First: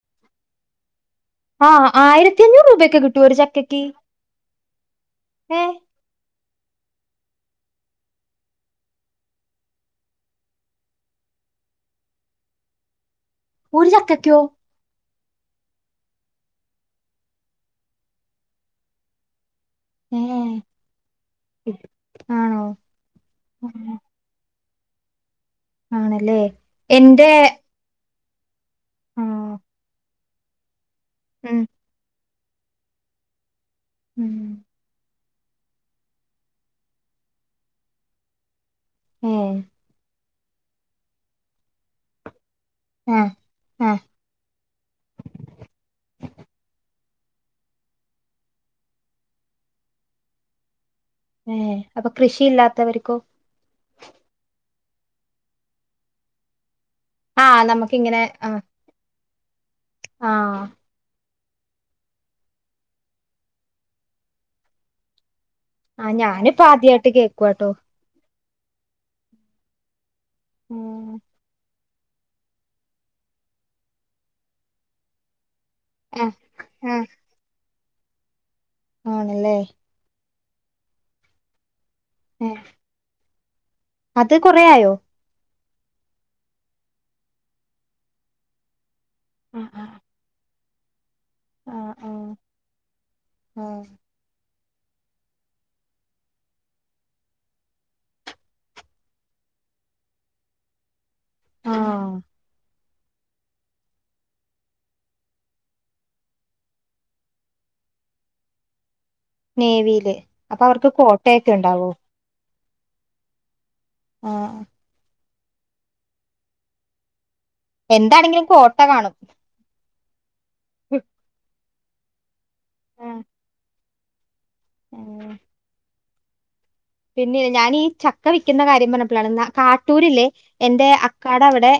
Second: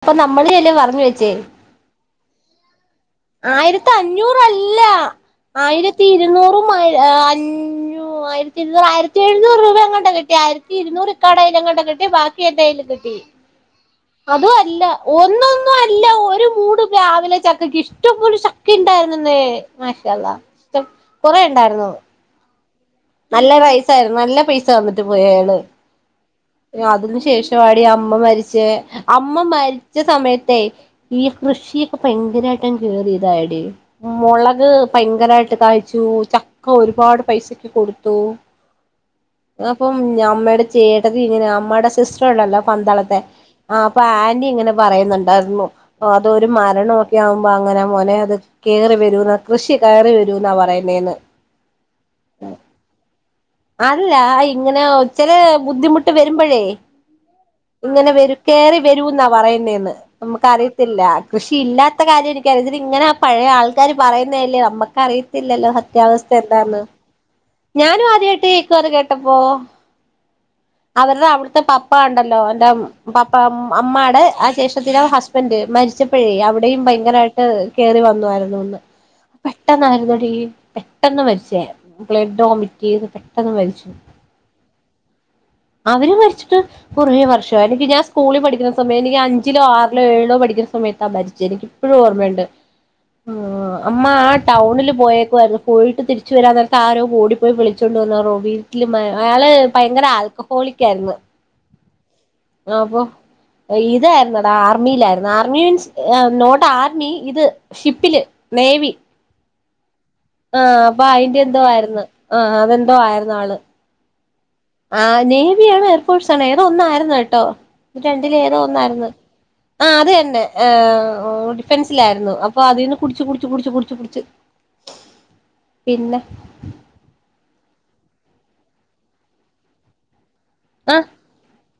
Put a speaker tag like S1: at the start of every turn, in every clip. S1: അപ്പ നമ്മള് പറഞ്ഞ വെച്ചേ
S2: ആഹ് ആയിരത്തി അഞ്ഞൂറ് രൂപക്കെ കി
S1: ആയിരത്തി അഞ്ഞൂറല്ല
S2: ഏഹ്
S1: ആയിരത്തി ഇരുന്നൂറും ആയി അഞ്ഞൂ ആയിരത്തി ഇരുന്നൂറ് ആയിരത്തി എഴുന്നൂറ് രൂപ എങ്ങാട്ട് കിട്ടി ആയിരത്തി ഇരുന്നൂറ് ഇക്കാടെ കയ്യിലെങ്ങാണ്ട കിട്ടി ബാക്കി എന്റെ കയ്യിൽ കിട്ടി
S2: ഒരു ചക്കക്കോ
S1: അതും അല്ല ഒന്നൊന്നും അല്ല ഒരു മൂട് പ്ലാവിലെ ചക്കക്ക് ഇഷ് ട്ടം പോലെ ചക്കണ്ടായിരുന്നെന്നേ മാഷാഅല്ലാഹ്‌
S2: ഏഹ്
S1: ചക് കൊറെ ഉണ്ടായിര്നോ
S2: ആണോ
S1: നല്ല
S2: ഉം.
S1: പൈസായ്ര്ന്നു നല്ല പൈസ് സന്നിട്ട് പോയയാള്
S2: ആണല്ലേ
S1: അതിനു
S2: എന്റെ
S1: ശേഷവാടി അമ്മ മരി ച്ചേ അമ്മ
S2: ആഹ്
S1: മരിച്ച സമയത്തേയ് ഈ
S2: ഉം
S1: കൃഷിയൊക്കെ ഭയങ്ങ് ങ്കരായിട്ടങ്ങ് കേറി ഇതായടി
S2: ഉം
S1: മുളക് ഭയങ്കര കായ്ച്ചു ചക്ക ഒരുപാട് പൈസക്ക് കൊടുത്തു
S2: ഏഹ്
S1: അപ്പം ഞാ അമ്മയുടെ ചേട്ടത്തി ഇങ്ങനെ അമ്മയുടെ സിസ്റ്റർ ഉണ്ടല്ലോ പന്തളത്തെ
S2: ആഹ്
S1: ആ
S2: ആഹ്
S1: അപ്പൊ ആൻ്റി ഇങ്ങനെ പറയുന്നുണ്ടായിരുന്നു അതൊരു മരണം ആവുമ്പോൾ അങ്ങനാ മോനെ അത് കയറി വരുവെന്നാ കൃഷി കയറി വരും എന്നാ പറയുന്നേന്ന്
S2: എ അപ്പൊ കൃഷിയില്ലാത്തവർക്കോ
S1: അല്ല ഇങ്ങനെ ചില ബുദ്ധിമുട്ട് വരുമ്പഴേ
S2: ആഹ്
S1: ഇങ്ങനെ
S2: നമുക്കിങ്ങനെ
S1: വരൂ
S2: ആഹ്
S1: കേറി വരൂ എന്നാ പറയുന്നേന്ന് നമുക്ക്
S2: ആഹ്
S1: അറിയത്തില്ല കൃഷി ഇല്ലാത്ത കാര്യം എനിക്കറിയത്തില്ല ഇങ്ങനാ പഴയ ആൾക്കാര് പറയുന്നതല്ലേ നമ്മുക്കറിയ ത്തില്ലല്ലോ സത്യാവസ്ഥ എന്താന്ന്
S2: കുവാട്ടോ
S1: കേട്ട്നിക്കുവാ അത് കേട്ടപ്പോ
S2: ഉം
S1: അവരുടെ അവിടുത്തെ പപ് പപ്പ ഉണ്ടല്ലോ എന്റെ പപ്പ അമ്മായുടെ ആ ജേഷ്ഠത്തീടെ ഹസ്ബൻഡ് മരിച്ചപ്പോഴേ
S2: ആഹ്
S1: അവിടെയും
S2: ആഹ്
S1: ഭയങ്കരയിട്ട് കേറി വന്നായിരുന്നുന്ന്
S2: ആണല്ലേ
S1: പെട്ടെന്നായിരുന്നടി പെട്ടെന്ന് മരിച്ചേ ബ്ലഡ്
S2: ഏഹ്
S1: ഒമിറ്റെയ്ത് പെ പെട്ടെന്ന് മരിച്ചു
S2: അത് കൊറേയായോ
S1: അവര് മരിച്ചിട്ട് കുറേ വർഷായി എനിക്ക് ഞാൻ സ്കൂളി പഠിക്കുന്ന സമയം നി ഞാ അഞ്ചിലോ
S2: ആഹ് ആഹ്
S1: ആറിലോ ഏഴിലോ പഠിക്കു സമയത്താ മരി ച്ചത്
S2: ആഹ് ആഹ്
S1: ക്കിപ്പഴോർമണ്ട്
S2: ആഹ്
S1: അമ്മ ആ ടൗണിൽ പോയേ ക്വായിരുന്നു പോയിട്ട് തിരിച്ച് വരാൻ നേ ത്താരോ ഓടിപ്പോയി വിളിച്ചോണ്ട് വന്നാണു വീട്ടില് മ ആള് ഭയങ്കര ആൽക്കഹോളിക്കയിരുന്നു
S2: ആ
S1: അപ്പൊ ഇതായിരുന്നടാ ആർമിയിലായിരുന്നു ആർമി മീൻസ് നോട്ട് ആർമി ഇത് ഷിപ്പില് നേവി
S2: നേവിയില്
S1: ആ
S2: അവർക്ക്
S1: അപ്പൊ അയിന്റെ
S2: കോട്ടയൊക്കെ
S1: എന്തോ
S2: ഉണ്ടാവോ
S1: ആയിര്ന്ന് ആ ആ എന്തോ ആയിരുന്നു ആള്
S2: ആഹ്
S1: ആ നേവിയണോ എയർഫോഴ്സാണോ ഏതോ ഒന്നായിരുന്നു കേട്ടോ
S2: എന്താണെങ്കിലും
S1: രണ്ടിലേതോ
S2: കോട്ട
S1: ഒന്നായിരുന്നു
S2: കാണും
S1: ആ അത് ന്നെ അ് ഓടി പെൻസിലായിരുന്നു അ പ്പൊ അതീന് കുടിച്ചു കുടിച്ചു കുടിച്ചു കുടിച്ചു ച്ച്
S2: ആ
S1: പിന്ന
S2: പിന്നെ ഞാൻ ഈ ചക്ക വിക്ക്ന്ന കാര്യം പർഞ്ഞപ്പോളാണ് കാട്ടൂരിലെ എന്റെ
S1: ആ
S2: അക്കാട അവടെ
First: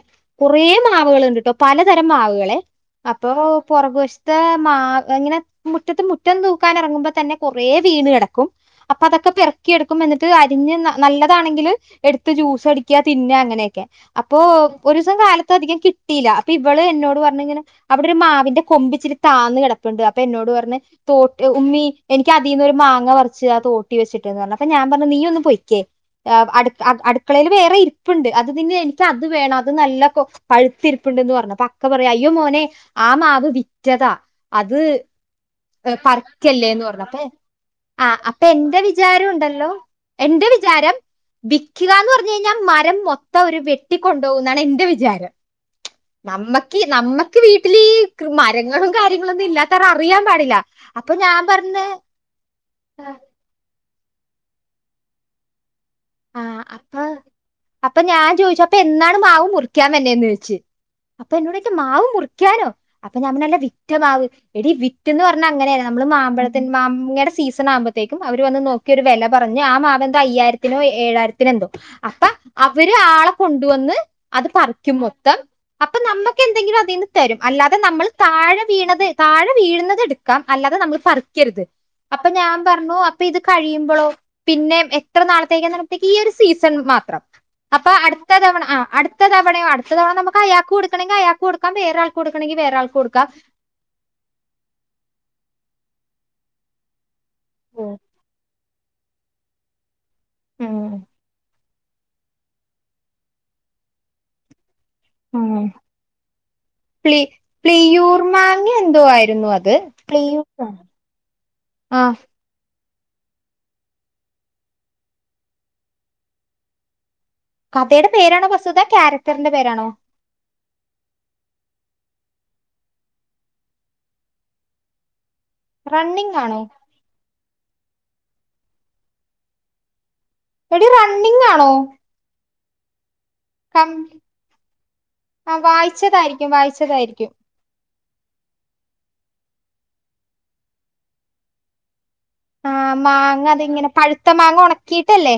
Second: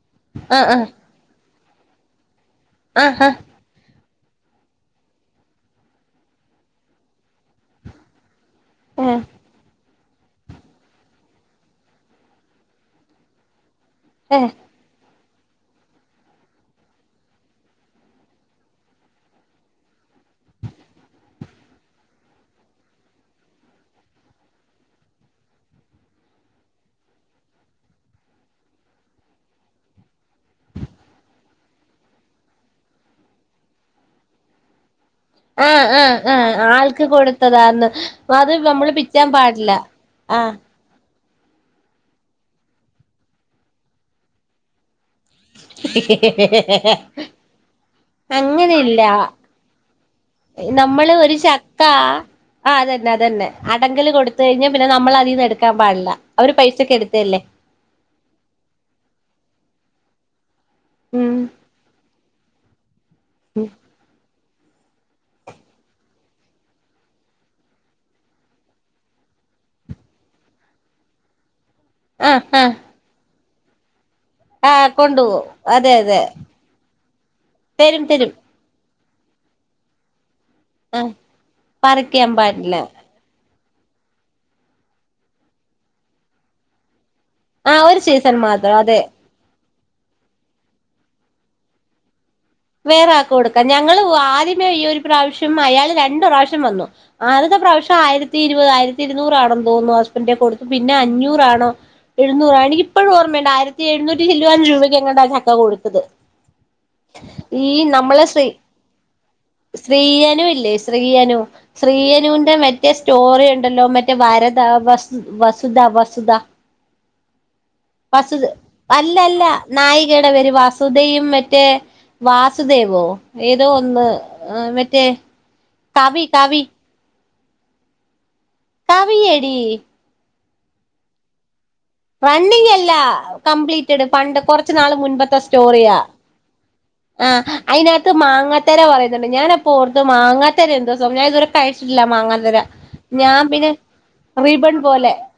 S1: ആ
S2: കുറേ
S1: ആ
S2: മാവ്കള്ണ്ട് ട്ടോ പലതരം മാവ്കളെ
S1: ആ ആ
S2: അപ്പൊ പൊറക് വശ ത്തെ മാ എങ്ങനെ മുറ്റത്ത് മുറ്റം തൂക്കാനെറങ്ങുമ്പോ തന്നെ കുറേ വീണ് കെടക്കും അപ്പൊ അതൊക്കെ പെറ ക്കും അരിഞ് നല്ലതാണെങ്കില് എട്ത്ത് ജ്യൂസടിക്ക്യാ തിന്ന അങ്ങനെക്കെ അപ്പൊ
S1: ആ
S2: ഒരുസം കാല ത്തൊരിക്കെ കിട്ടില്ല അപ്പൊ ഇവള് എന്നോട് പറഞ്ഞി ങ്ങനെ അവിടെ ഒരു മാവിന്റെ കൊമ്പിച്ചിരി താന്ന് കെടപ്പുണ്ട് അപ്പന്നോട് പർഞ്ഞ് തോട്ട് ഉമ്മി എനിക്ക് അതിന്നൊരു മാങ്ങ പറിച്ച് താ തോട്ടി വെച്ചിട്ട് ട്ട്പർഞ്ഞ് അപ്പ ഞാം പർഞ്ഞ് നീയൊന്ന് പൊയ്ക്കേ അ് അട് അഅ് അട്ക്കളയില് വേറെ ഇരിപ്പ്ണ്ട് അത് തിന്ന് എനിക്കത് വേണം അത് നല്ല കൊ പഴുത്തിരിപ്പുണ്ടന്ന് പറഞ്ഞ അ ഒക്കെ പറയാ അയ്യോ മോനെ ആ മാവ് വിറ്റതാ അത്
S1: ആ ആ ആ
S2: പറിക്കല്ലേന്ന്
S1: ആൾക്ക്
S2: പറഞ്ഞു അപ്പൊ
S1: കൊടുത്തതാന്ന്
S2: ആ അപ്പൊ
S1: അത്
S2: എന്റെ
S1: നമ്മള് പിച്ചാൻ
S2: വിചാരം ഉണ്ടല്ലോ
S1: പാടില്ല ആ
S2: എന്റെ വിചാരം വിൽക്കുകന്ന് പറഞ്ഞു കഴിഞ്ഞാൽ മരം മൊത്തം ഒരു വെട്ടിക്കൊുപോവും എന്നാണ് എന്റെ വിചാരം നമ്മക്ക് നമ്മക്ക് വീട്ടിൽ ഈ മരങ്ങളും
S1: അങ്ങനെയില്ല
S2: കാര്യങ്ങളൊന്നും ഇല്ലാത്തവരു അറിയാൻ പാടില്ല അപ്പൊ
S1: നമ്മള് ഒരു
S2: ഞാൻ പറഞ്ഞ
S1: ചക്ക അടങ്കൽ കൊടുത്ത കഴിഞ്ഞാൽ പിന്ന നമ്മ അതിീ എടു
S2: ആഹ അപ്പൊ അപ്പൊ ഞാൻ ചോദിച്ചു അപ്പൊ എന്നാണ് മാവ് മുറിക്കാ വന്നെന്ന് ചോയിച്ചു അപ്പൊ
S1: ഉം
S2: എന്നിട്ട് മാവും മുറിക്ക ക്കാനോ അപ്പൊ നമ്മളല്ലേ വിറ്റ മാവ് എടി വിറ്റ്ന്ന് പറഞ്ഞ അങ്ങനെയ നമ്മള് മാമ്പഴത്തി മാങ്ങയുടെ സീസൺ ആകുമ്പോഴത്തേക്കും അവര് വന്നു നോക്കി ഒരു വില പറഞ്ഞു ആ മാവിന്റെ അയ്യാ ത്തിനോ ഏഴായിരത്തിന് എന്തോ അപ്പൊ
S1: ആ ആ
S2: അവര് ആളെ കൊണ്ടുവന്ന് അത്
S1: ആ
S2: പറിക്കും മൊത്തം
S1: കൊണ്ടുപോകും അതെ
S2: അപ്പൊ
S1: അതെ
S2: നമുക്ക് എന്തെങ്കിലും അതിൽന്ന് തരും അല്ലാതെ
S1: തരും
S2: നമ്മൾ
S1: തരും
S2: താഴെ വീണത് താഴെ വീഴുന്നത് എടുക്ക അല്ലാതെ നമ്മൾ
S1: ആ
S2: പറിക്കരുത് അപ്പൊ
S1: പറിക്കാൻ
S2: ഞാൻ
S1: പാടില്ല
S2: പറഞ്ഞു അപ്പൊ ഇത് കഴിയുമ്പോഴോ പിന്നെ എത്ര നാള നാളത്തേക്ക് ഈ ഒരു സീസൺ മാത്രം
S1: ആ
S2: അപ്പൊ
S1: ഒരു
S2: അടുത്ത
S1: സീസൺ
S2: തവണ ആ
S1: മാത്രം അതെ
S2: അടുത്ത തവണയോ അടു അതണ നമുക്ക് അയാക്ക് കൊടുക്കണെങ്കിൽ അയാൾക്ക് കൊടുാൻ വറെരാൾ
S1: വേറെ ആക്ക കൊടുക്കാം ഞങ്ങള്ൾ ആദ്യമേ ഈ ഒരു പ്രാവശ്യം അയാൾ രണ്ട് ട്ട് പ്രാവശ്യം വന്നു ആതൊക്ക
S2: ഉം.
S1: പ്രാവശ്യം ആയിരത്തി ഇരുപതായിയിരം തിരുന്നൂറാട തോന്നുന്നു ന്റെ കൊടുത്തു
S2: ഉം,
S1: പിന്നെ അഞ്ഞൂറാണോ എഴുന്നൂറ എനിക്ക് ഇപ്പോഴ ഓർമ്മേണ്ടയിരത്തി എഴുന്നൂറ്റി ചില്ലാനം രൂപ നീ എങ്ങാട്ട ചക്ക
S2: ഉം.
S1: കൊടുത്തത്
S2: പ്ലി-
S1: ഈ
S2: പ്ലിയൂർ
S1: നമ്മളെ ശ്രീ
S2: മാങ്ങ എന്തോ ആയിരുന്നു അത്
S1: സ്ത്രീയനു
S2: പ്ലിയൂർ
S1: ഇല്ലേ ശ്രീയനു
S2: ആ
S1: ശ്രീയനുന്റെ മറ്റേ സ്റ്റോറി ഉണ്ടല്ലോ മറ്റേ വാരത വ വസുധ വസുധ
S2: കഥയുടെ പേരാണോ
S1: വസത
S2: വസ്തുത
S1: അല്ലല്ല
S2: ക്യാരക്ടറിന്റെ പേരാണോ
S1: നായികയുടെപേര് വാസ് സുധയും മറ്റേ വാസുദേവോ ഏതോ ഒന്ന് മറ്റേ കവി
S2: റണ്ണിംങ്ങാണോ
S1: കവി കവിയടി
S2: എടി റണ്ണിങ്ങാണോ
S1: റണ്ണിങ്ങല്ല കംപ്ലീറ്റഡ് പണ്ട് കൊറച്ച് നാള് മുൻപത്തെ
S2: ആ,
S1: സ്റ്റോറിയാ
S2: വായിച്ചതായിരിക്കും
S1: ആ
S2: വായിച്ചതായിരിക്കും
S1: അയ്ന ത്ത് മാങ്ങാത്തര പറയുന്നുണ്ട് ഞാനപ്പോ ഓർത്ത് മാങ്ങാത്തര എന്തോ സ ഞാൻ ഇതുവരെ കഴിച്ചിട്ടില്ല മാങ്ങാത്തര
S2: ആ
S1: ഞാൻ
S2: മാങ്ങ
S1: പിന്നെ
S2: അതിങ്ങനെ പഴുത്ത മാങ്ങ ഒണക്കീട്ടല്ലേ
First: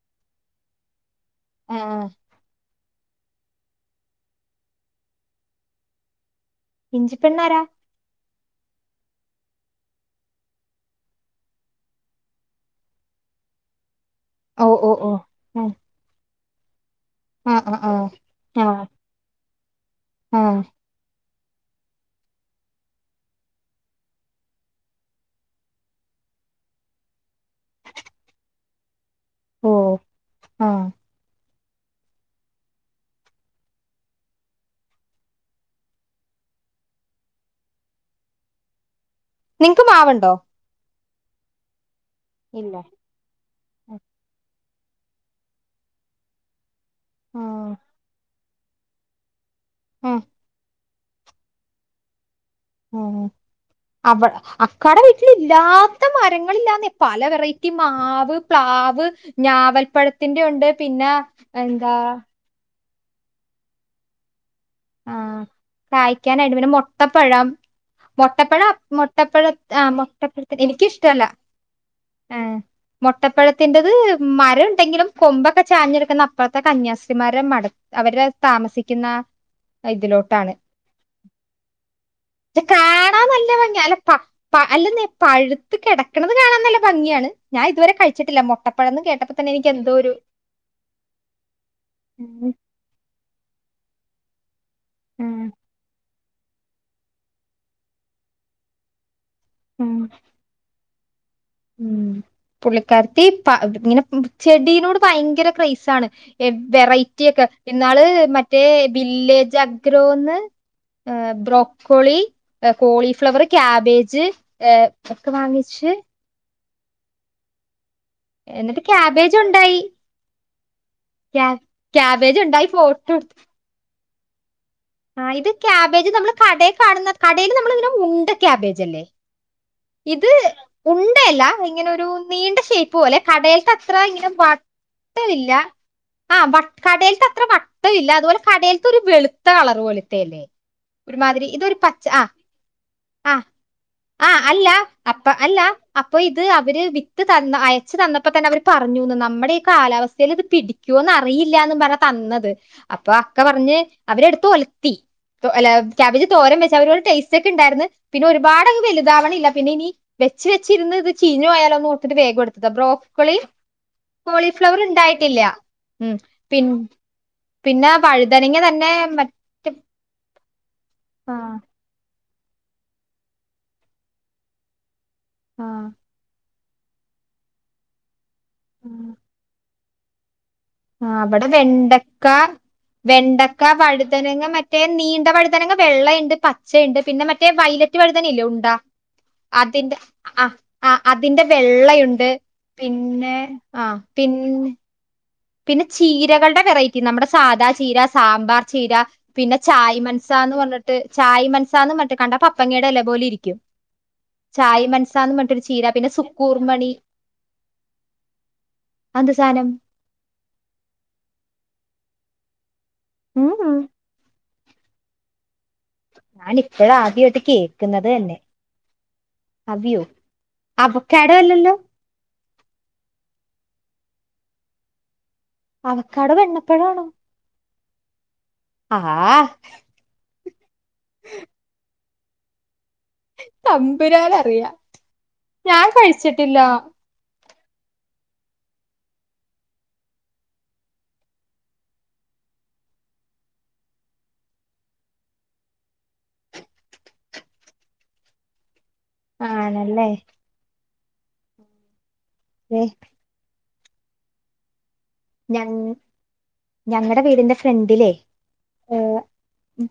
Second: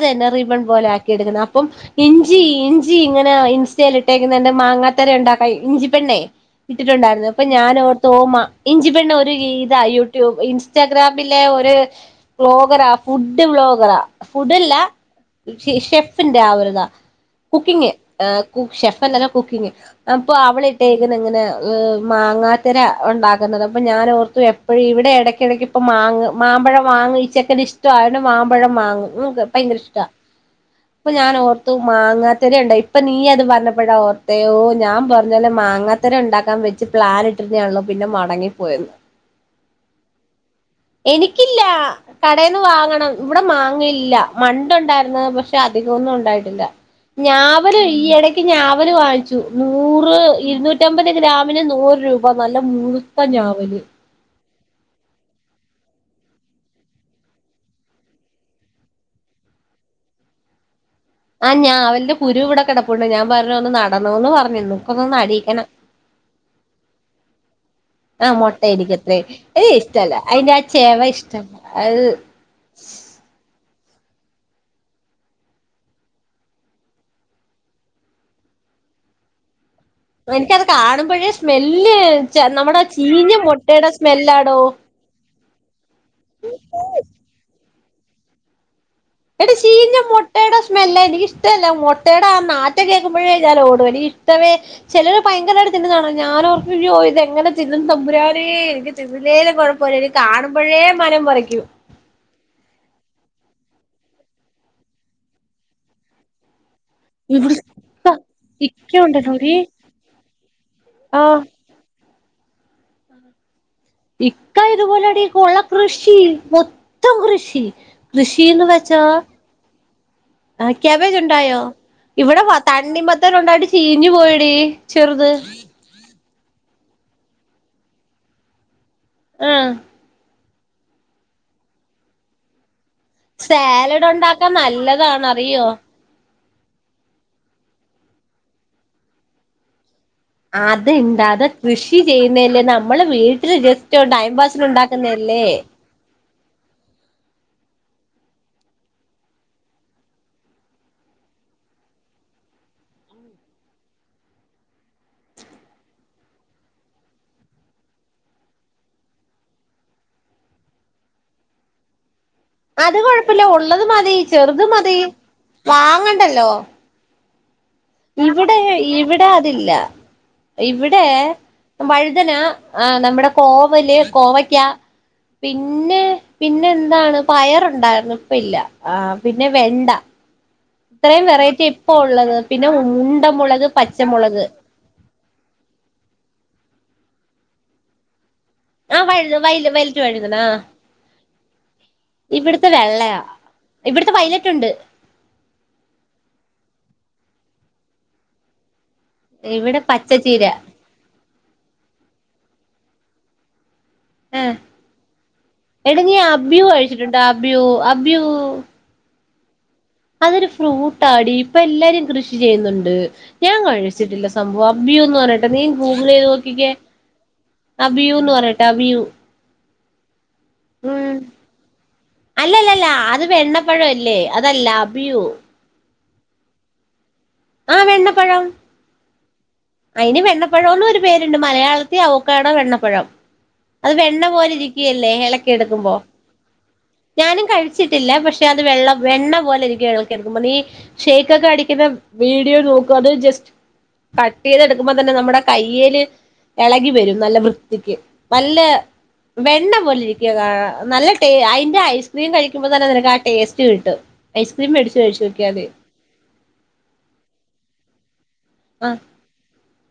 S1: അതെന്നെ റിബൺ പോലെ ആ ക്കി എട്ക്കണം അപ്പം ഇഞ്ചി ഇഞ് ഞ്ചി ങ്ങനെ ഇൻസ്റ്റയിൽ ഇട്ടേക്കുന്നെണ്ട് മാങ്ങാത്തര ണ്ടാക്കായി ഇഞ്ചിപ്പെണ്ണെ ഇട്ടിട്ടുണ്ടായിര്ന്നു അപ്പൊ
S2: ഇഞ്ചിപ്പെണ്ണാരാ
S1: ഞാൻ ഓർത്ത ഓ മ ഇഞ്ചി പെണ്ണ് ഒരു രീ താ യൂട്യൂബ് ഇൻസ്റ്റാഗ്രാമിലെ ഒര് വ്ലോഗറാ ഫുഡ് വ്ളോഗറാ
S2: ഓ
S1: ഫുഡല്ല
S2: ഓ ഓ ആ
S1: ഷി ഷെഫ് ആവരുത
S2: ആ ആ
S1: കുക്കിങ്ങ്
S2: ആ
S1: എ കു
S2: ആ,
S1: ഷെഫ് അല്ലല്ലോ കുക്കിങ്ങ് പ്പൊ
S2: ആ
S1: അവളിട്ടേക്ക്ന്ന്ങ്ങനെ ഏ മാങ്ങാത്തര ഉണ്ടാക്കുന്നത് അപ്പം ഞാനോർത്തു എപ്പെഴും ഇവിടെ എടയ്ക്കെടയ്ക്ക് ഇപ്പോ മാങ്ങ മാമ്പഴം വാങ്ങും ഈ ചെക്കന് ഇഷ്ടയൊണ്ട് മാമ്പഴം വാങ്ങും ക്ക്
S2: ഓ
S1: ഭയങ്കര ഇഷ്ട
S2: ആ
S1: അപ്പൊ ഞാനോർ ഓ മാങ്ങാത്തരണ്ടോ ഇപ്പൊ നീ അത് പറഞ്ഞപ്പഴ ഓർത്തെ ഓ ഞാൻ പ അതന്നെ മാങ്ങത്തരണ്ടാക്കാൻ വെച്ച് പ്ലാനിട്ടിരുന്നേ ഒള്ളൂ പിന്നെ മടങ്ങി പോയെന്ന്
S2: നിങ്ങ്ക്ക് മാവ്ണ്ടോ
S1: എനിക്കില്ലാ കടേന്നു വാങ്ങണം ഇവിടെ മാ ങ്ങ് ഇല്ല മണ്ട്ണ്ടായിരുന്ന് പക്ഷെ അധികൊന്നും ഉണ്ടായിട്ടില്ല
S2: ആഹ്
S1: ഞാവല് ഈയെടെ ഞാവൽ വാങ്ങച്ചു മൂ
S2: ആഹ്
S1: ഇര്ന്നൂ നുറ്റമ്പത് ഗ്രമിന് നൂറ് രൂ അപ്പ നല്ല മുഴുത്ത
S2: ആഹ്
S1: ഞാവല്
S2: അവ അക്കാടെ വീട്ടില്ഇല്ലാത്ത മരങ്ങളില്ലാന്നെ പല വെറൈറ്റി മാവ് പ്ലാവ് ഞാവൽപ്പഴത്തിന്റെ ഒണ്ട്
S1: ആ ഞാവൽന്റെ കുരു ഇവ്ടെ കെട പ്പുണ്ട് ഞാൻ പറഞ്ഞു ഒന്ന് നടന്നോന്ന് പറ
S2: ആ കായ്ക്കാനായിട്ടും പിന്നെ മൊ ട്ടപ്പഴം
S1: ആ മുട്ട
S2: മൊട്ടപ്പഴം
S1: എനിക്കത്രേ
S2: മുട്ടപ്പഴ
S1: ഏ
S2: ആ
S1: ഇഷ്ടല്ല അതിന്റെ
S2: മുട്ടപ്പഴത്തി
S1: ആ ചെവ
S2: എനിക്കിഷ്ടല്ല
S1: ഇഷ്ടല്ല അത്
S2: ആ മുട്ടപ്പഴ ത്തിന്റെത് മരം ഉണ്ടെങ്കിലും കൊമ്പൊക്കെ ചാഞ്ഞെടുക്കുന്ന അപ്പറത്തെ കന്യാസ്ത്രീമാരെ മട അവരെ താമസിക്കുന്ന ഇതിലോട്ടാണ്
S1: എനിക്കത് കാണുമ്പോഴേ സ്മെല്ല് നമ്മുടെ
S2: കാണാൻ
S1: ചീഞ്ഞ
S2: നല്ല ഭംഗിയ
S1: മുട്ടയുടെ
S2: അല്ല
S1: സ്മെല്ലാടോ
S2: പഴു അല്ലെന്നെ പഴുത്തു കിടക്കണത് കാണാൻ നല്ല ഭംഗിയാണ് ഞാൻ ഇതുവരെ കഴച്ചിട്ടില്ല മൊട്ട
S1: എടി ചീഞ്ഞ മുട്ടയുടെ സ്മെല്ല എനിക്ക് ഇഷ്ടല്ല മുട്ടയുടെ ആ
S2: ഉം
S1: നാറ്റം കേക്കുമ് അപ്പഴേ ഞാൻ ഓടുംഎനിക്ക് ഇഷ്ടവെ ചിലര്
S2: ഉം
S1: ഭയങ്കരായിട്ട് തിന്നുന്ന കാണ ഞാനോർക്കയ്യോ ഇത് എങ്ങനെ തിന്നും തമ്പുരാനേ എനിക്ക് തിന്നാ തിന്നിലെങ്കിലും
S2: ഉം
S1: കുഴപ്പമില്ല ഇത് കാണുമ്പോഴേ മനം പുര
S2: ഉം പുള്ളിക്കാർത്തി പ അ ഇങ്ങനെ ചെടിനോട് ഭയങ്കര ക്രൈസാണ് [unintelligible] വെറൈറ്റി ഒക്കെ
S1: ഇവിടെ
S2: ഇന്നാള്
S1: ഇക്ക
S2: മറ്റേ
S1: ഇക്ക ഉണ്ടല്ലോടി
S2: വില്ലേജ് അഗ്രോന്ന്എ
S1: ആഹ്
S2: ബ്രോക്കോളി കോളിഫ്ലവർ ക്യാബേജ്
S1: ഇക്ക ഇതുപോലെടി ഈ
S2: ഒക്കെ
S1: കൊള
S2: വാങ്ങിച്ച്
S1: കൃഷി മോ ത്തം കൃഷി കൃഷിന്ന്
S2: എന്നിട്ട്
S1: വെച്ചാ
S2: ക്യാബേജ് ഉണ്ടായി
S1: ആ ക്യാബേജ്‌
S2: ക്യാ
S1: ഉണ്ടായോ?
S2: ക്യാബേജ്
S1: ഇവിടെ വ
S2: ഉണ്ടായി
S1: തണ്ണിമത്തന് ഉണ്ടായിട്ട് ചീ ഞ്ഞ് പോയടി
S2: ആ
S1: ചെറുത്
S2: ഇത് ക്യാബേജ് നമ്മള് കടേ കാണ്‌ന്ന കടേല് നമ്മളിതിന്റെ മുണ്ട ക്യാബേജ് അല്ലേ
S1: ആ
S2: ഇത് ഉണ്ടയല്ലാ ഇങ്ങനെ ഒരു നീണ്ട ശൈ
S1: സേലഡ് ഉണ്ടാക്കാൻ നല്ലതാ ന്ന് അറിയോ
S2: ആ കടേല്ത്തത്ര വട്ട ഇല്ല അതോലെ കടേല്ത്തെ ഒരു വെളുത്ത കളർ പോലെ
S1: അത്ണ്ട് അത് കൃഷി
S2: ആഹ്
S1: ചെയ്യുന്നല്ലേ നമ്മള് വീട്ടില് ജസ്റ്റ് ഒര് ടൈം പാസ്
S2: ല്ല അപ്പ അല്ല അപ്പൊ ഇത് അവര് വിത്ത് തന്ന അയച്ച് തന്നപ്പോ തന്നെ അവര് പറഞ്ഞുന്ന് നമ്മടെ ഈ കാലാവസ്ഥയിൽ ഇത് പിടിക്കോന്ന് അറിയില്ലാന്ന് പറഞ്ഞ തന്നത്. അപ്പൊ അക്ക പറഞ്ഞ് അവരെടുത്ത് ഒലത്തി. അല്ല ക്യാബേജ് തോരം വെച്ച്. അവര് പറഞ്ഞ് ടേസ്റ്റ് ഒക്കെ ഇണ്ടായിരുന്നു പിന്നെ ഒരുപാടങ്ങ് വ ല്താവ്ണില്ല പിന്നേ ഇനി വെച്ച് വെച്ചിര്ന്ന് ഇത് ചീഞ്ഞ് പോയാലോന്നോർത്തിട്ട് വേ
S1: അത് കൊഴപ്പല്ല ഉള്ളത് മതി ചെറുത്
S2: കോളിഫ്ലവർ
S1: മതി
S2: ഉണ്ടായിട്ടില്ല ഉം
S1: വാങ്ങണ്ടല്ലോ
S2: പിൻ പിന്നെ
S1: ഇവിടെ
S2: വഴുതനങ്ങ തന്നെ
S1: ഇവിടെ അതില്ല
S2: മറ്റേ
S1: ഇവിടെ
S2: ആ
S1: വഴ് തന അ നമ്മടെ കോവല് കോവയ്ക്ക
S2: ആ
S1: പിന്നെ പിന്നെ എന്താണ് പയറുണ്ടായിരുന്നു ഇപ്പല്ല ആ പിന്നെ വെണ്ട
S2: ആ
S1: ഇത്രയും
S2: ഇവിടെ
S1: വെറൈറ്റി ഇപ്പ
S2: വെണ്ടക്ക
S1: ഉള്ളത് പിന്നെ
S2: വെണ്ടക്ക
S1: ഉണ്ടമുളക്
S2: വഴുതനങ്ങ
S1: പച്ചമുളക്
S2: മറ്റേ നീണ്ട വഴ്തനങ്ങ വെള്ളയ്ണ്ട് പ ച്ചയ്ണ്ട് പിന്നെ മറ്റേ വൈലറ്റ് വഴുതനല്ലേ ഉണ്ട
S1: ആ വഴുത വയല്
S2: അതിന്റെ
S1: വയലറ്റ് വഴുതന
S2: ആ ആ അതിന്റെ വെള്ളയുണ്ട്
S1: ഇവിടുത്തെ വെള്ളയാ
S2: പിന്നെ ആ
S1: ഇവിടുത്തെ വൈലറ്റ്
S2: പിന്
S1: ഉണ്ട്
S2: പിന്നെ ചീരകള്ടെ വെറൈറ്റി നമ്മടെ സാദാ ചീര സാമ്പാർ ചീര പിന്നെ
S1: ഇവിടെ
S2: ചായ്
S1: പച്ചച്ചീര
S2: മൻസാന്ന് പറഞ്ഞിട്ട് ചായ് മനസാന്ന് പറഞ്ഞിട്ട് കണ്ടാപ പങ്ങടെ എല പോലെരിക്കും
S1: ഏ എടാ
S2: പിന്നെ
S1: നീ അബ്യു
S2: സുക്കൂർമണി
S1: കഴിച്ചിട്ടുണ്ടോ അബ്യു അബ്യൂ
S2: അതെന്ത്‌ സാനം
S1: അതൊരു ഫ്രൂട്ടാടി ഇപ്പൊ എല്ലാരും കൃഷി ചെയ്യുന്നുണ് ണ്ട്
S2: ഉം
S1: ഞാൻ
S2: ഉം
S1: കഴിച്ചിട്ടില്ല സ് സംഭവം അബ്യുന്ന് പറണ നീ ഗൂഗിളയ്ത് നോക്കിക്കേ
S2: ഞാനിപ്പഴാ ആദ്യായിട്ട്
S1: അബ്യുന്ന് പറയട്ടെ അബ്യു
S2: അത്യോ അവക്കാഡോല്ലല്ലോ
S1: അല്ലല്ലല്ല അത് വെണ്ണപ്പഴ അല്ലേ അതല്ല അഭിയു
S2: അവക്കാഡോ വെണ്ണപ്പഴാണോ
S1: ആഹ് വെണ്ണപ്പഴം
S2: ആഹ്ആ
S1: അയിനി വെണ്ണ പ്പഴോന്നും ഒരു പേരുണ്ട് മലയാളത്തി അവക്കാഡോ വെണ്ണപ്പഴം അത് വെണ്ണ പോലെ
S2: തമ്പുരാനറിയാം
S1: ഇരിക്കുകല്ലേ ഇളക്കി
S2: ഞാൻ
S1: എടുക്കുമ്പോ
S2: കഴിച്ചിട്ടില്ല
S1: ഞാനും കഴി ച്ചിട്ടില്ല പക്ഷെ അത് വെള്ള വെണ്ണ പോലെ എളക്കിയെടുക്കുമ്പൊ നീ ഷെയ്ക്ക് ഒക്കെ അടിക്കുന്ന വീഡിയോ നോക്കു അത് ജസ്റ്റ് ട്ടെയ്ത് എടുക്കുമ്പോ തന്നെ നമ്മുടെ കയ്യില് ഇളകി വരും നല്ല വൃത്തിക്ക് നല്ല വെണ്ണ പോലെ
S2: ആണല്ലേ
S1: ഇരിക്കുക നല്ല ടേ അയിന്റെ ൻ കഴിക്കുമ്പൊ
S2: ദേ
S1: തന്നെ നിനക്ക് ആ ടേസ്റ്റ് റ്റ് കിട്ടും ഐസ്ക്രീം വേടിച്ചു
S2: ഞ ഞങ്ങടെ വീടിന്റെ ഫ്രണ്ടിലേ
S1: ആ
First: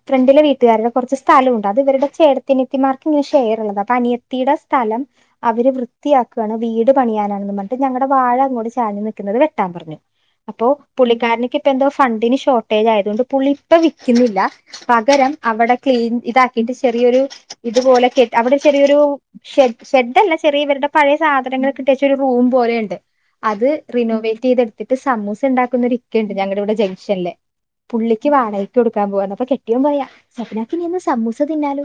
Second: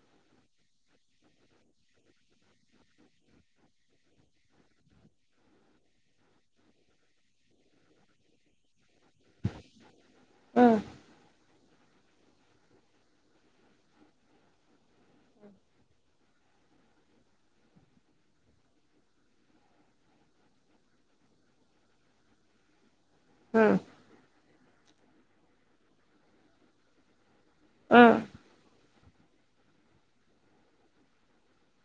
S2: ഫ്രണ്ടിലെ വീട്ടുകാരുടെ കുറച്ച് സ്ഥലമുണ്ട് അത് ഇവരുടെ ചേട്ടത്തിനത്തിമാർക്ക് ഇങ്ങനെ ഷെയറുള്ളതാ അപ്പൊ അനിയത്തിയുടെ സ്ഥലം അവര് വൃത്തിയാക്കാണ് വീട് പണിയാനാണെന്നും പറഞ്ഞിട്ട് ഞങ്ങടെ വാഴ അങ്ങോട്ട് ചാഞ്ഞ് നിൽക്കുന്നത് വെട്ടാൻ പറഞ്ഞു
S1: ആ
S2: അപ്പോ പുള്ളിക്കാരനിക്ക് ഇപ്പ എന്തോ ഫണ്ടിന് ഷോർട്ടേജ് ആയതുകൊണ്ട് പുള്ളി ഇപ്പ വിൽക്കുന്നില്ല പകരം അവിടെ ക്ലീൻ ഇതാക്കിട്ട് ചെറിയൊരു ഇതുപോലെ കെ അവിടെ ചെറിയൊരു ഷെഡ് അല്ല ചെറിയ ഇവരുടെ പഴയ സാധനങ്ങളൊക്കിട്ടച്ച ഒരു റൂം പോലെയുണ്ട്
S1: ആ
S2: അത് റിനോവേറ്റ് ചെയ്തെടു സമൂസ ഉണ്ടാക്കുന്നൊരു ഇക്ക ഉണ്ട് ഞങ്ങളുടെ ഇവിടെ ജംഗ്ഷനില്
S1: ആ
S2: പുള്ളിക്ക് വാടകക്ക് കൊടുക്ക ക്കാൻ പോവാന്ന് അപ്പൊ കെട്ടിയോൻ പറയാ ഞങ്ങള്ക്ക് ഇനി എന്നും സമൂസ തിന്നാലോ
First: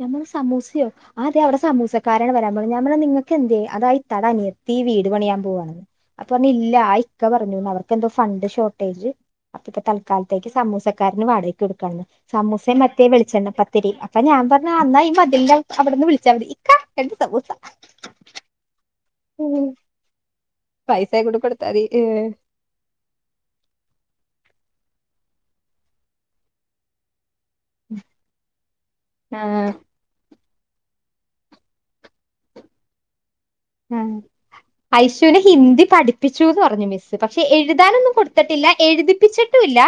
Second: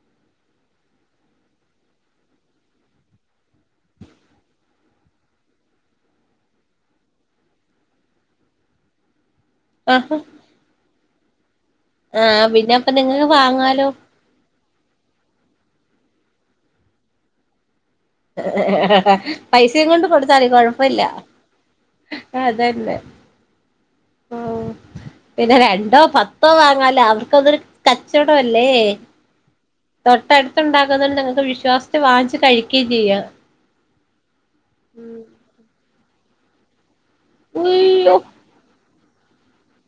S2: ഞാൻ പറഞ്ഞു സമൂസയോ അതെ അവിടെ സമൂസക്കാരാണ് വരാൻ പോവുന്നേ ഞാൻ പറഞ്ഞു നിങ്ങക്കെന്തേ അതായി ക്കാനിയത്തി വീട് പണിയാൻ പോവാണെന്ന് അപ്പൊ പറഞ്ഞില്ല ക്ക പറഞ്ഞു അവർക്കെന്തോ ഫണ്ട് ഷോർട്ടേജ് അപ്പൊപ്പ
S1: ആഹ്
S2: തൽക്കാലത്തേക്ക് സമൂസ ക്കാരന് വാട ടുക്കാന്ന്
S1: ആ
S2: സമൂസേ
S1: പിന്നെ അപ്പൊ
S2: മറ്റേ
S1: നിങ്ങക്ക്
S2: വിളിച്ചെണ്ണ
S1: വാങ്ങാലോ
S2: പത്തിരി അപ്പ ഞാൻ പറ അന്നാ ഈ മതിലിന്റെ അവിടെന്ന് വിളിച്ചാ മതി ഇക്കാ രണ്ട് സൂസ
S1: പൈസയും കൊണ്ട് കൊടുത്താലെയ് കൊഴപ്പില്ല
S2: പൈസ കൂടെ കൊടുത്താതി
S1: ആതെതെ പിന്നെ രണ്ടോ പത്തോ വാങ്ങാലോ അവർ ക്കതൊരു കച്ചവടം അല്ലേ
S2: ആഹ്
S1: ടുത്തുണ്ടാക്കുന്നോണ്ട് നിങ്ങക്ക് വിശ്വാസത്തെൽ വാങ്ങിച്ച് കഴിക്കുകയും ചെയ്യാം
S2: ആ ഐശുവിനെ ഹിന്ദി പഠി പ്പിച്ചുന്ന് പറഞ്ഞു മിസ് പക്ഷെ എഴുതാനൊന്നും
S1: ഉയ്യോ
S2: കൊടുത്തിട്ടില്ല എഴുതി [unintelligible] ട്ടു വില്ല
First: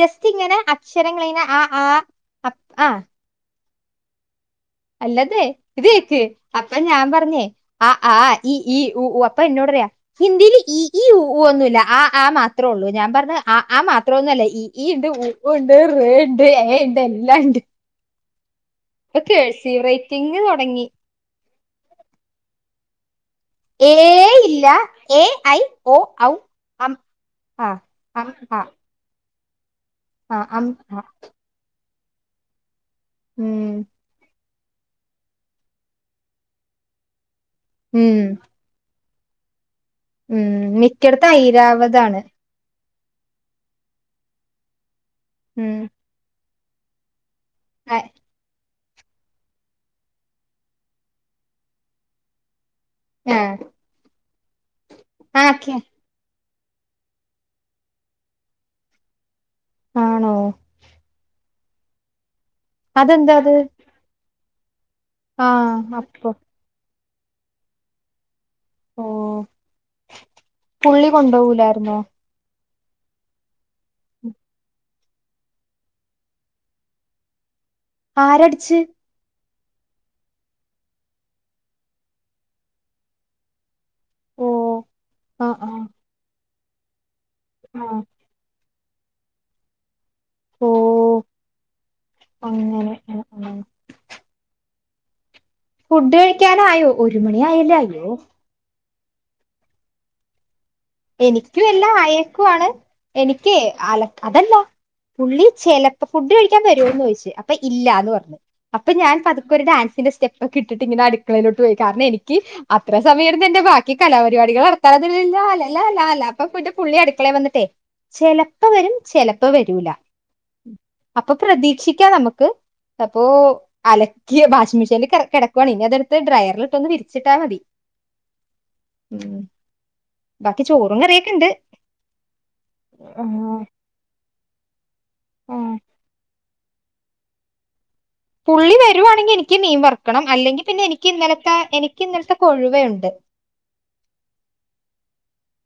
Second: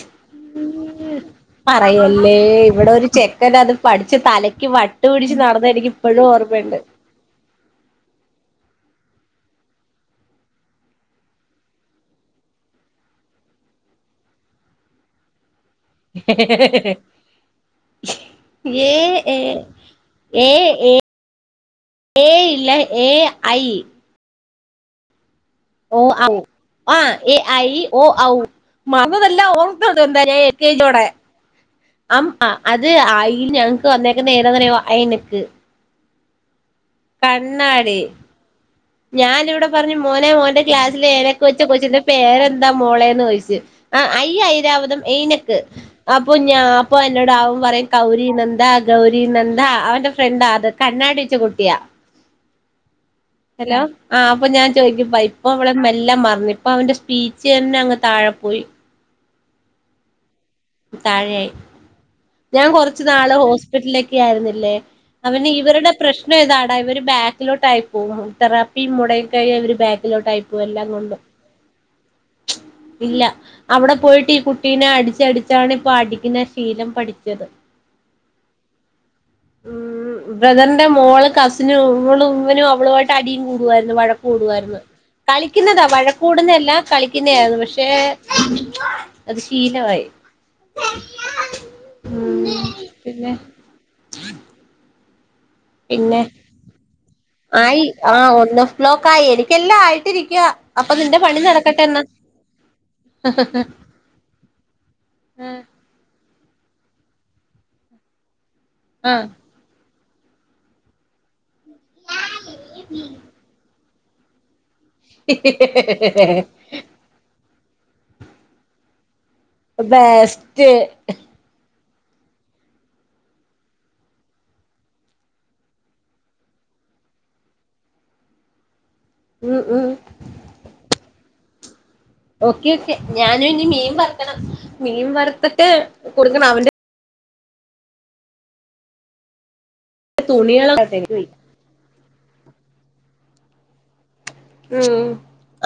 S2: ജസ്റ്റ് ഇങ്ങനെ അക്ഷരങ്ങളിങ്ങിനെ ആ ആ ആ
S1: പഠിച്ചു തല
S2: അല്ലതെ ഇത് കേക്ക് അപ്പൊ ഞാൻ പറഞ്ഞേ ആ ആ ഈ ഈ ഊ അപ്പൊ എന്നോട്റിയാ ഹിന്ദിയില് ഈ ഈ ഊഊ ഒന്നുവില്ല ആ ആ മാത്രേ ഉള്ളൂ ഞാൻ പറഞ്ഞ് ആ ആ മാത്രമൊന്നു വല്ല ഈ ഈ ഉണ്ട് ഊ ഉ ണ്ട് റേ ണ്ട് എ ണ്ട് എല്ലാണ്ട്
S1: എഏ എഏ
S2: തുടങ്ങി
S1: ഏ ഇല്ല ഏ ഐ
S2: ഏ ഇ ര ഏ
S1: ഓ ആ എ ഐ
S2: ആ
S1: ഓ
S2: അം
S1: ഔ
S2: ആ
S1: മാർക്ക്ത അല്ല ഓ എ എന്താ
S2: ആ
S1: എ
S2: അം ആ
S1: കേജോടെ അം ആ അത് ആയിന്ന്
S2: ഉം
S1: ഞങ്ങക്ക് വന്നേക്കുന്ന അങ്ങനെ വാ ഐനക്ക് കണ്ണാടി
S2: ഉം
S1: ഞാനിപ്പിടം പറഞ്ഞു മോനെ
S2: ഉം
S1: മോന്റെ ക്ലാസ്സില്
S2: മിക്കടത്ത്
S1: ഏതക്കെച്ച കൊച്ചിന്റെ
S2: ഐരാവതാണ്
S1: പേരെന്താ മോളേന്നോയിച്ച് അ ഐ ഐരാവതം എയിനക്ക്
S2: ഉം
S1: അപ്പൊ ഞാ അപ്പോ എന്നോടാവും പറയ്
S2: ആ
S1: കൗരി നന്ത ഗൗരി നന്ദ അവന്റെ ഫ്രണ്ടാ അത് കണ്ണാടിച്ച കുട്ട്യാ
S2: ആ
S1: ഹലോ ആ പ്പ ഞാൻ ചോയിക്കും പൈപ്പോവളെ
S2: ആക്കെ
S1: മെല്ല മറ്ഞ്ഞ് അപ്പൊ അവന്റെ സ്പീച്ചേന്നെ അങ്ങ് താഴെ പോയി
S2: ആണോ
S1: താഴെയായി ഞാൻ കൊറച്ച് നാള്
S2: അതെന്താ അത്
S1: ഹോസ്പിറ്റലിലൊക്കെ ആയിര്ന്നേ ല്ലെ
S2: ആ
S1: അവന് ഇവര്ടെ
S2: അപ്പൊ
S1: പ്രശ്നം ഇതാടാ ഇവര് ബേക്കിലോട്ടയിപ്പോവും തെറാപ്പി
S2: ഓ
S1: മൊടങ്ങികഴിഞ്ഞ ഇവര് ബാക്കിലോട്ടായി പോവും എല്ലാം
S2: പുള്ളി
S1: കൊണ്ടും
S2: കൊണ്ടോവൂലായിരുന്നോ
S1: ഇല്ല അവിടെ പോയിട്ട് ഈ കുട്ടീനെ അടിച്ചടിച്ചാണ് ഇപ്പൊ അടിക്ക്ന്ന ശീലം പഠിച്ചത്
S2: ആരടിച്ച്
S1: ഉം ബ്രദറിന്റെ മോള് കസിനും ഇവളും ഇവനും അവളുവായിട്ട് അടിം കൂടുവാ വഴക്ക്
S2: ഓ
S1: കൂടുവായിരുന്നു
S2: ആഹ്
S1: കളിക്ക്ന്നതാ
S2: ആഹ്
S1: വഴക്ക് കൂടുന്നെ കളി ക്ക്ന്നേയെനു പക്ഷെ
S2: ആഹ്
S1: അത് ശീലവായി
S2: ഓ
S1: ഉം
S2: അങ്ങനെ ഉം
S1: പിന്നെ
S2: ഉം ഫുഡ്
S1: പിന്നെ
S2: കഴിക്കാനായോ ഒരു മണി ആയില്ലേ അയ്യോ
S1: ബ്ലോക്കായി എനിക്ക്ല്ലാം ആയിട്ടിരിക്കാ
S2: എനിക്കു എല്ലാം അയേക്കുവാണ് എനിക്ക് അല അതല്ല പുള്ളി ചെലപ്പ ഫുഡ് കഴിക്കാ വ വരോന്ന് ചോയിച്ച് അപ്പ ഇല്ലാന്ന് പറഞ്ഞ് അപ്പ
S1: ആ ആ
S2: ഞാൻ പത്ക്കൊരു ഡാൻസിന്റെ സ് സ്റ്റ്പ്പോക്കെ ഇട്ടിട്ട് ഇങ്ങനെ അട്ക്കളയിലോ [unintelligible] കാരണം എനിക്ക് അത്ര സമയയിട്ന്നെന്നേ ഭാ ഈ കലാപരിപാടികളാ തല തിരിഞ്ഞാലേ അല്ല അല്ലാ അല്ല അപ്പൊ പിന്നെ പുള്ളി അട്ക്കളെ വന്ന്ട്ടേ ചെല പ്പ വരും ചെല
S1: ബെസ്റ്റ്
S2: പ്രതീക്ഷിക്കാം നമുക്ക് അപ്പോ അലക്കിയ വാഷിംഗ മെഷീനിൽ കിടക്കുവാണ് ഇനി അതടുത്ത് ഡ്രയറിലിട്ടൊന്ന് വിരിച്ചിട്ടാ മതി
S1: ഉം ഉം
S2: ബാക്കി ചോറും കറിയൊക്കെണ്ട്
S1: ഓക്കെ ഒക്കെ ഞാനും ഇനി മീൻ വറക്കണം മീൻ വറുത്തിട്ട് കൊടുക്കണം അവന്റെ
S2: പുള്ളി വരുവാണെങ്കിൽ എനിക്ക് മീൻ വറു ക്കണം അല്ലെങ്കിൽ പിന്നെ
S1: തുണികളൊക്കെ
S2: എനിക് ഇന്നലത്തെ എനി ഇന്നത്തെ കൊഴുവഉണ്ട്
S1: ഉം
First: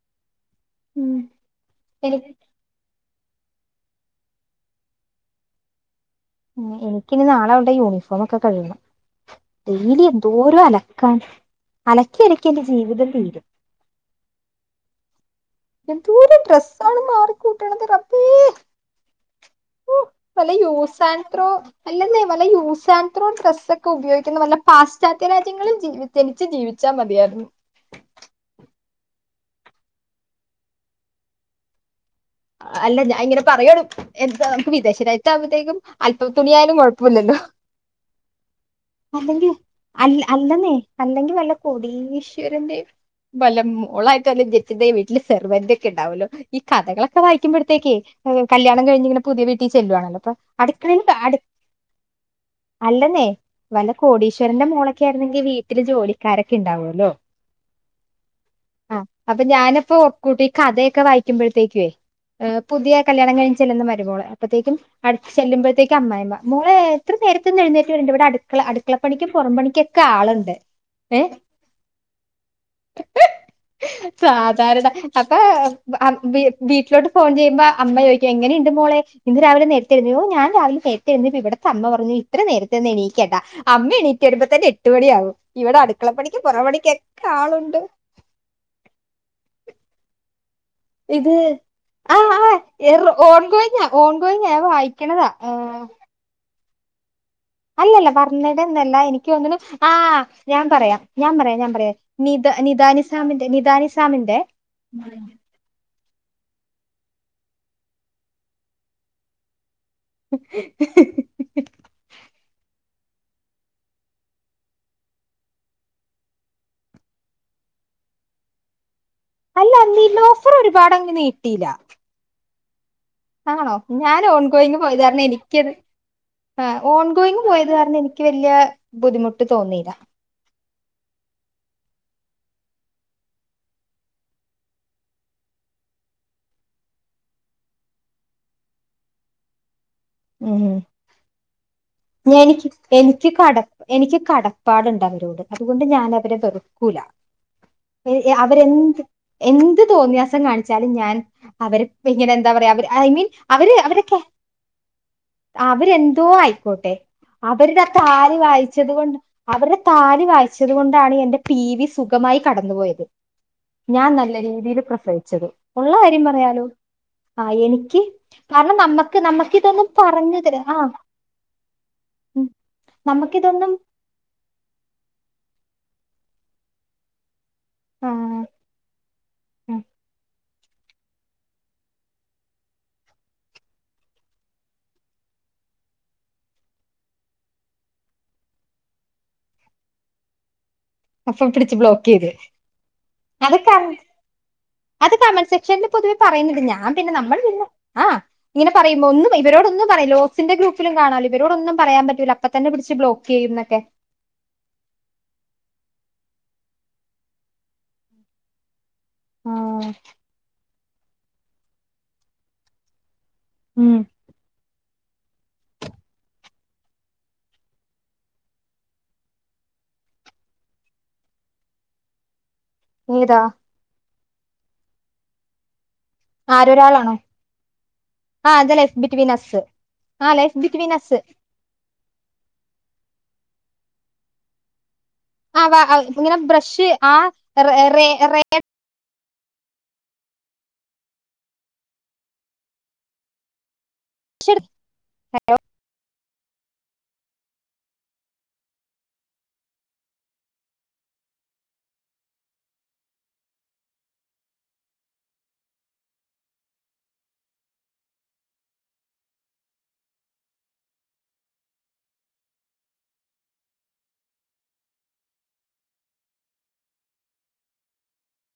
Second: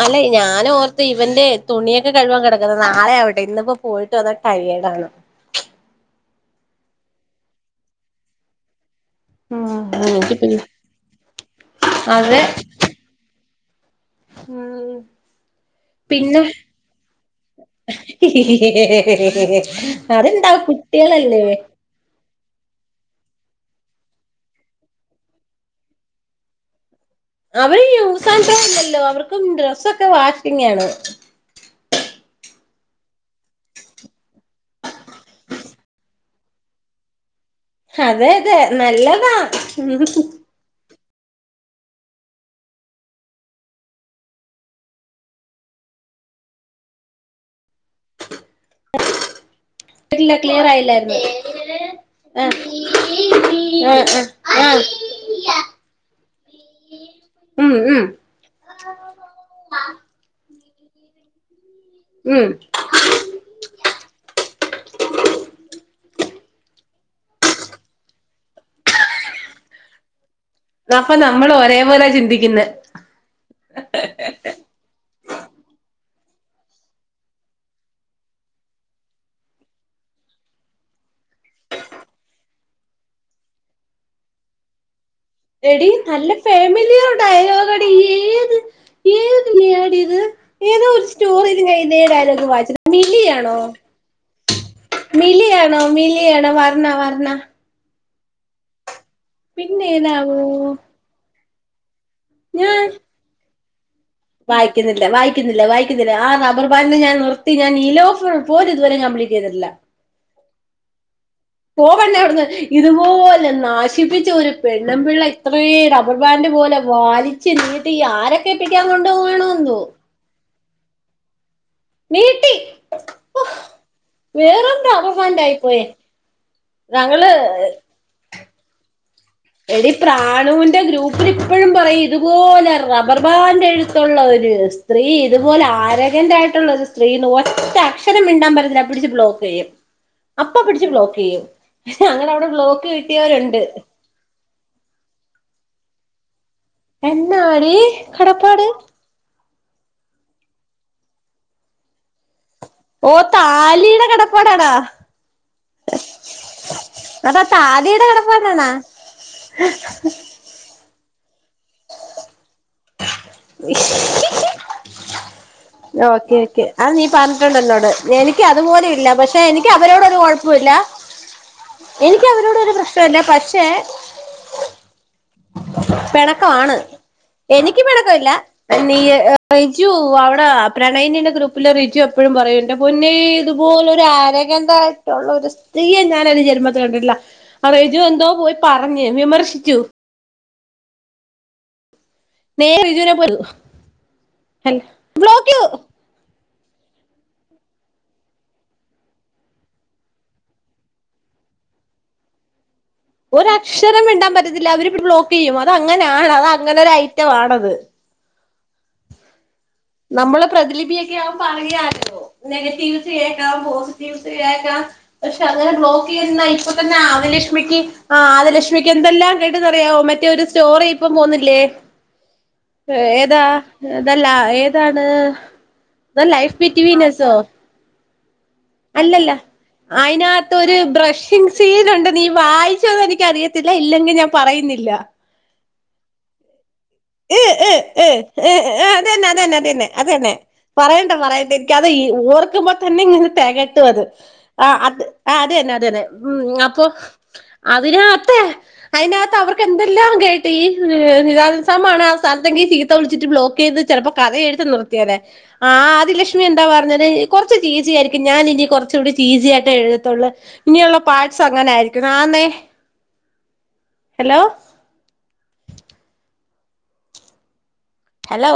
S1: അല്ല ഞാനൻ ഓർത്ത് ഇവന്റെ തുണിയൊക്കെ
S2: എനിക്ക്
S1: കഴവാൻ കിടക്കുന്നതാ നാളെ ആവട്ടെ ഇന്ന് പോയി വന്നിട്ട് റ്റായേഡ് ആണ്
S2: എനിക്കിനി നാളെ അവളുടെ യൂണിഫോമൊക്കെ കഴികണം ഡെയിലി എന്തോര
S1: ആഹ്
S2: അലക്കാൻ അലക്കി
S1: അതെ
S2: അലക്കി എന്റെ ജീവിതം തീരും
S1: ഉം
S2: എന്തോരം
S1: പിന്നെ
S2: ഡ്രസ്സാണ് മാറിക്കൂട്ടണത് റബേ ഒ പല
S1: അതെന്താ കുട്ടികളല്ലേ
S2: യൂസൻത്രോ അല്ല യൂസ് ആൻഡ് ത്രോ ഡ്രസ് ഒക്കെ ഉപയോഗിക്കുന്നവല്ല പാശ്ചാത്യ രാജ്യങ്ങളും ജനിച്ച് ജീവി
S1: അവര് യുസ് ആൻഡ് ത്രോ അല്ലാലോ അവർക്കും ഡ്രെസ്സൊക്കെ വാഷിങ്ങാണ്
S2: അല്ല ഞാൻ ഇങ്ങനെ പറയണ് എന്താ നമുക്ക് വിദേശരാജ്യത്താവുമ്പോതെക്കും അല്പം തുണിയായാലും കുഴപ്പോല്ലല്ലോ
S1: അതെ അതെ നല്ലതാ
S2: അല്ല അല്ലെന്നേ അല്ലെങ്കിൽ വല്ല കൊടീശ്വരന്റെയും വല്ല മോളായിട്ട് വല്ല ജനിച്ചിണ്ടെൽ വീട്ടിൽ സെർവൻറെ ഒക്കെ ഉണ്ടാവുല്ലോ ഈ കഥകളൊ ക്കെ വായിക്ക്പഴത്തേക്ക് കല്യാണം കഴിഞ്ഞിങ്ങനെ പുതിയ വീ ചെല്ലുവാണല്ലോ അപ്പോ
S1: കേട്ടില്ല ക്ലിയർ
S2: അടുക്കളേൽ
S1: ആയില്ലായിരുന്നു
S2: പാട് അല്ലെന്നേ വല്ല
S1: ആ ആ ആ
S2: കോടീശ്വരന്റെ മോളൊക്കെ ആയിരുന്നെങ്കിൽ
S1: ആ
S2: വീട്ടില് ജോലിക്കാരൊക്കെ ഉണ്ടാവല്ലോ
S1: ഉം ഉം
S2: ആ അപ്പൊ ഞാനപ്പോ ക്കൂട്ടി കഥയൊക്കെ വായിക്കുമ്പോഴത്തേക്കുവേ
S1: ഉം
S2: ഏഹ് പുതിയ കല്യാണം കഴിഞ് ചെല്ലുന്ന മരുമോളെ അപ്പോയത്തക്കും അടുത്ത് ചെല്ല്പോഴത്തേക്കും അമ്മായി അമ്മ മോളെ എത്ര നേരതോന്നും എഴുന്നേറ്റ് വരണ്ട ഇവിടെ അടുള അടുക്കളപ്പണിക്കും പുറം പണിക്കോക്കെ ആളുണ്ട്
S1: അപ്പൊ
S2: ഏ
S1: നമ്മൾ ഒരേപോലെ ചിന്തിക്കുന്നെ
S2: സാധാരണ അപ്പൊ വീട്ട് വീട്ടിലോട്ട് ഫോൺ ചെയ്യുമ്പോ അമ്മ ചോദിക്കും എനെയുണ്ട് മോളെ ഇന്ന് രാവിലെ നേരത്തെ [unintelligible] ഒ ഞൻ രാവിലെ നേരത്തെ [unintelligible] ഇവിടുത്തെ അമ്മ പറഞ്ഞു ഇത്ര നേരത്തെന്നും എണീക്കണ്ട അമ്മ എണീറ്റ് വരൂമ്പോത്തന്നന്റെ എട്ട് മണിയാവും ഇവിടെ
S1: എടിനല്ല
S2: അടുക്കളപ്പണിക്കും
S1: ഫാമിലിയ
S2: പുറംപണിക്കൊക്കെ ആളുണ്ട്
S1: ഡിസ്യലോഗടി ഏത് ഏത്ടി ഇത്
S2: ഇത് ആ ആ
S1: വായിച്ചത്
S2: ഓൺ
S1: മിലിയാണോ
S2: കോയിങ്ങ ഓൺ കോയിങ്ങ ഞവായിക്കണതാ ആ
S1: അണ വർന്ന
S2: അല്ല അല്ല വരണേടെന്നുഅല്ല എനി നിക്കൊന്നുന്നു
S1: പിന്നെ
S2: ആ
S1: ഏതാവോ
S2: ഞാൻ പറയാം ഞാൻ പറയാം ഞാൻ പറയാ നിദ
S1: ഞാൻ
S2: നിദാനി സാമിന്റെ നിതാ നി
S1: വായിക്കുന്നില്ല വായിക്കുന്നില്ല വായിക്കുന്നില്ല ആ ബർബാലെ ഞാൻ നിർത്തി ഞാൻ നീലോഫർ പോലും ഇതുവരെ കംപ്ലീറ്റ് ചെയ്തിട്ടില്ല പോകണ്ട അവിടുന്ന് ഇതുപോലെ നാശിപ്പിച്ച ഒരു പെണ്ണുംപിള്ള ഇത്ര റബ്ബർ ബാൻഡ് പോലെ വാലിച്ച് നീട്ടി ഈ ആരൊക്കെ പറ്റിയ
S2: അല്ല നീലോഫ് ർ ഒരുപാട്ങ്ങനെ നീട്ടിയില്ല
S1: നീട്ടി
S2: ആണോ ഞാൻ ഓൺഗോയിങ്ങ്
S1: വേറും റബ്ബർ
S2: പോയതാരണം
S1: ബാൻഡായി
S2: എനിക്കത്
S1: പോയേ
S2: ആ
S1: ഞങ്ങള്
S2: ഓൺഗോയിങ്ങ് പോയത് കാരണം എനിക്ക് വല്യ ബുദ്ധിമു
S1: എടി പ്രാണുവി എന്റെ ഗ്രൂപ്പില് ഇപ്പഴും പറയും ഇതുപോലെ റബ്ബർ ബാൻഡ് എഴ്‌ത്തോള്ള ഒര് സ്ത്രീ ഇതുപോലെ ആരഗന്റായിട്ടുള്ള ഒരു സ്ത്രീന്ന് ഒറ്റ അക്ഷരം മിണ്ടാൻ പറ്റത്തില്ല പിടിച്ച് ബ്ലോക്ക് ചെയ്യും അപ്പ
S2: ഉം
S1: പിടിച്ച് ബ്ലോക്ക്ക്കെയ്യും
S2: ഞാൻ
S1: ഞങ്ങളവിടെ
S2: എനിക്ക്
S1: ബ്ലോക്ക് കിട്ടിയവര്ണ്ട്
S2: പാട്ണ്ട് അവരോട് അതുകൊണ്ട് ഞൻ അവരെ വെറു
S1: എന്നാടി കടപ്പാട്
S2: അവരെന്ത് എന്ത് തോന്നിയാസം കാണിച്ചാലും ഞാൻ അവര് ഇപ്പഇങ്ങനെ
S1: ഓ താലിടെ കടപ്പാടാണോ
S2: അവരെന്തോ ആയിക്കോട്ടെ
S1: അതാ
S2: അവരുടെ ആ
S1: താലിയുടെ
S2: താലി
S1: കിടപ്പാടാണോ
S2: വായിച്ചത് കൊണ്ട് അവര് താലി വായിച്ചത് കൊണ്ടാണ് എൻ ന്റെ പി വി സുഖമായി കടന്നുപോയത് ഞാൻ നല്ല രീതിയില് പ്രസ ച്ചതു
S1: ഓക്കെ ഓക്കെ അത് നീ പറഞ്ഞട്ടുണ്ട് എന്നോട് എനിക്ക്
S2: കാരണം
S1: അതുപോലും ഇല്ല
S2: നമ്മക്ക്
S1: പക്ഷെ എനിക്ക്
S2: നമ്മക്കിതൊന്നും
S1: അവരെ ന്നൊടൊരു
S2: പറഞ്ഞു തരാ
S1: കൊഴപ്പെല്ല
S2: ആഹ്
S1: എനിക്ക്
S2: ഉം
S1: അവരോട് ഒരു പ്രശ്നോംഇല്ല പക്ഷേ
S2: നമ്മക്കിതൊന്നും
S1: പെണക്കം ആണ് എനിക്ക് പെണക്കം ഇല്ല
S2: ആഹ്
S1: നീ
S2: ഉം
S1: ജു അവിടെ പ്രണയിന്റെ ഗ്രൂപ്പിലെ റിജു എപ്പഴും പറയും എന്റെ പൊന്നെ ഇതുപോലെ ഒരു ആരകഗന്റായിട്ടുള്ള ഒരു സ്ത്രീയെ ഞാൻ എന്റെ ജന്മത്തിൽ കണ്ടില്ല ആ റിജു എന്തോ പോയി പറഞ്ഞ് വിമർശിച്ചു
S2: അപ്പൊ പിടിച്ചബ്ളോ ക്ക്‌യ്ത്
S1: നേരെ റിജുവിനെ പോയി
S2: അത് കമന്റ്
S1: അല്ല
S2: അത് കമന്റ്
S1: ബ്ലോക്ക് ചെയ്തു
S2: സെക്ഷന്ല് പൊതുവെ പറയന്ന് ഞാൻ പിന്നെ നമ്മൾ പിന്നെ ആ ഇങ്ങനെ പറുമ്പോ ഒന്ന് ഇവോട് ഒന്നും പറയില്ല ലോസിന്റെ ഗ്രൂപ്പിലും കാണാലൊ ഇവരോടൊന്നും പറയാൻ പറ്റൂല്ല അപ്പതന്നെ പിടിച്ച് ബ്ലോക്ക് ചെയ്യും എന്നൊക്കെ
S1: ഒരക്ഷരം മിണ്ടാൻ പറ്റത്തില്ല അവര് ബ്ലോക്കെയ്യും അത അങ്ങനാണ് അത അങ്ങനെ ഒരു ഐറ്റംവാണത്
S2: ആഹ്
S1: നമ്മളെ പ്രതിലിപിയ ക്കെവുമ്പം അറിയാലോ നെഗറ്റീവ് റ്റ് കേക്കാം
S2: ഉം
S1: പോസിറ്റീവ്സ് കേക്കാം പക്ഷെ അങ്ങനെ ബ്ലോക്ക് ചെയ്ന്ന ഇപ്പൊ തന്നെ ആദിലഷ്മിക്ക് ആ ആദലഷ്മിക്ക് എന്തെല്ലാം കേട്ടന്ന്റിയാവോ മറ്റേ ഒരു സ്റ്റോറി ഇപ്പൊ പോന്നില്ലേ ഏതാ ഇതല്ലാ എ ആതാണ് ദ ലൈഫ് ബിറ്റ്
S2: ആരൊരാളാണോ
S1: വിനസൊ
S2: ആഹ് അത് ലൈഫ് ബിറ്റ്വീൻ
S1: അല്ലല്ല
S2: അസ് ആഹ് ലൈഫ്
S1: അയിനാത്തോര് ഒരു
S2: ബിറ്റ്വീൻ അസ്
S1: ബ്രഷിങ് സീൻ ഉണ്ട് നീ വായിച്ചോന്ന് എനിക്കറിയ ത്തില്ല ഇല്ലെങ്കി ഞാൻ പറയുന്നില്ല
S2: ആ വാഹാവ് ഇങ്ങനെ ബ്രഷ് ആ
S1: ഏ ഏ
S2: റേ
S1: ഏ
S2: റേ
S1: ഏ അതന്നെ അതന്നെ അതന്നെ അത് തന്നെ പറയണ്ട പറയണ്ടെ എനിക്ക് അത് ഓർക്കുമ്പോൾ തന്നെ ഇങ്ങനെ തെകയ്ട്ടും അത്
S2: റേ
S1: ആ അത് ആ അതന്നെ അതന്നെ ഉം അപ്പൊ അതിനകത്ത അതിനകത്ത് അവർക്ക് എന്തെല്ലാം കേട്ട് [unintelligible] മാണ് ആ സ്ഥലത്തെങ്ക ചീത്ത വിളിച്ചിട്ട് ബ്ലോക്ക് ചെയ്ത് ചിലപ്പോ കഥ എഴുത്ത് നിർത്തിയാനെ ആ ആദ്യ ലക്ഷ്മി എന്താ പറഞ്ഞാല് കൊറച്ച് ഈസി ആയിരിക്കും ഞാനിനി കുറച്ചു ഈസി ആയിട്ടെ എഴുതൊള്ളൂ ഇനിയുള്ള പാർട്സ് അങ്ങനെ ആയിരിക്കും ആന്നേ ഹലോ ഹലോ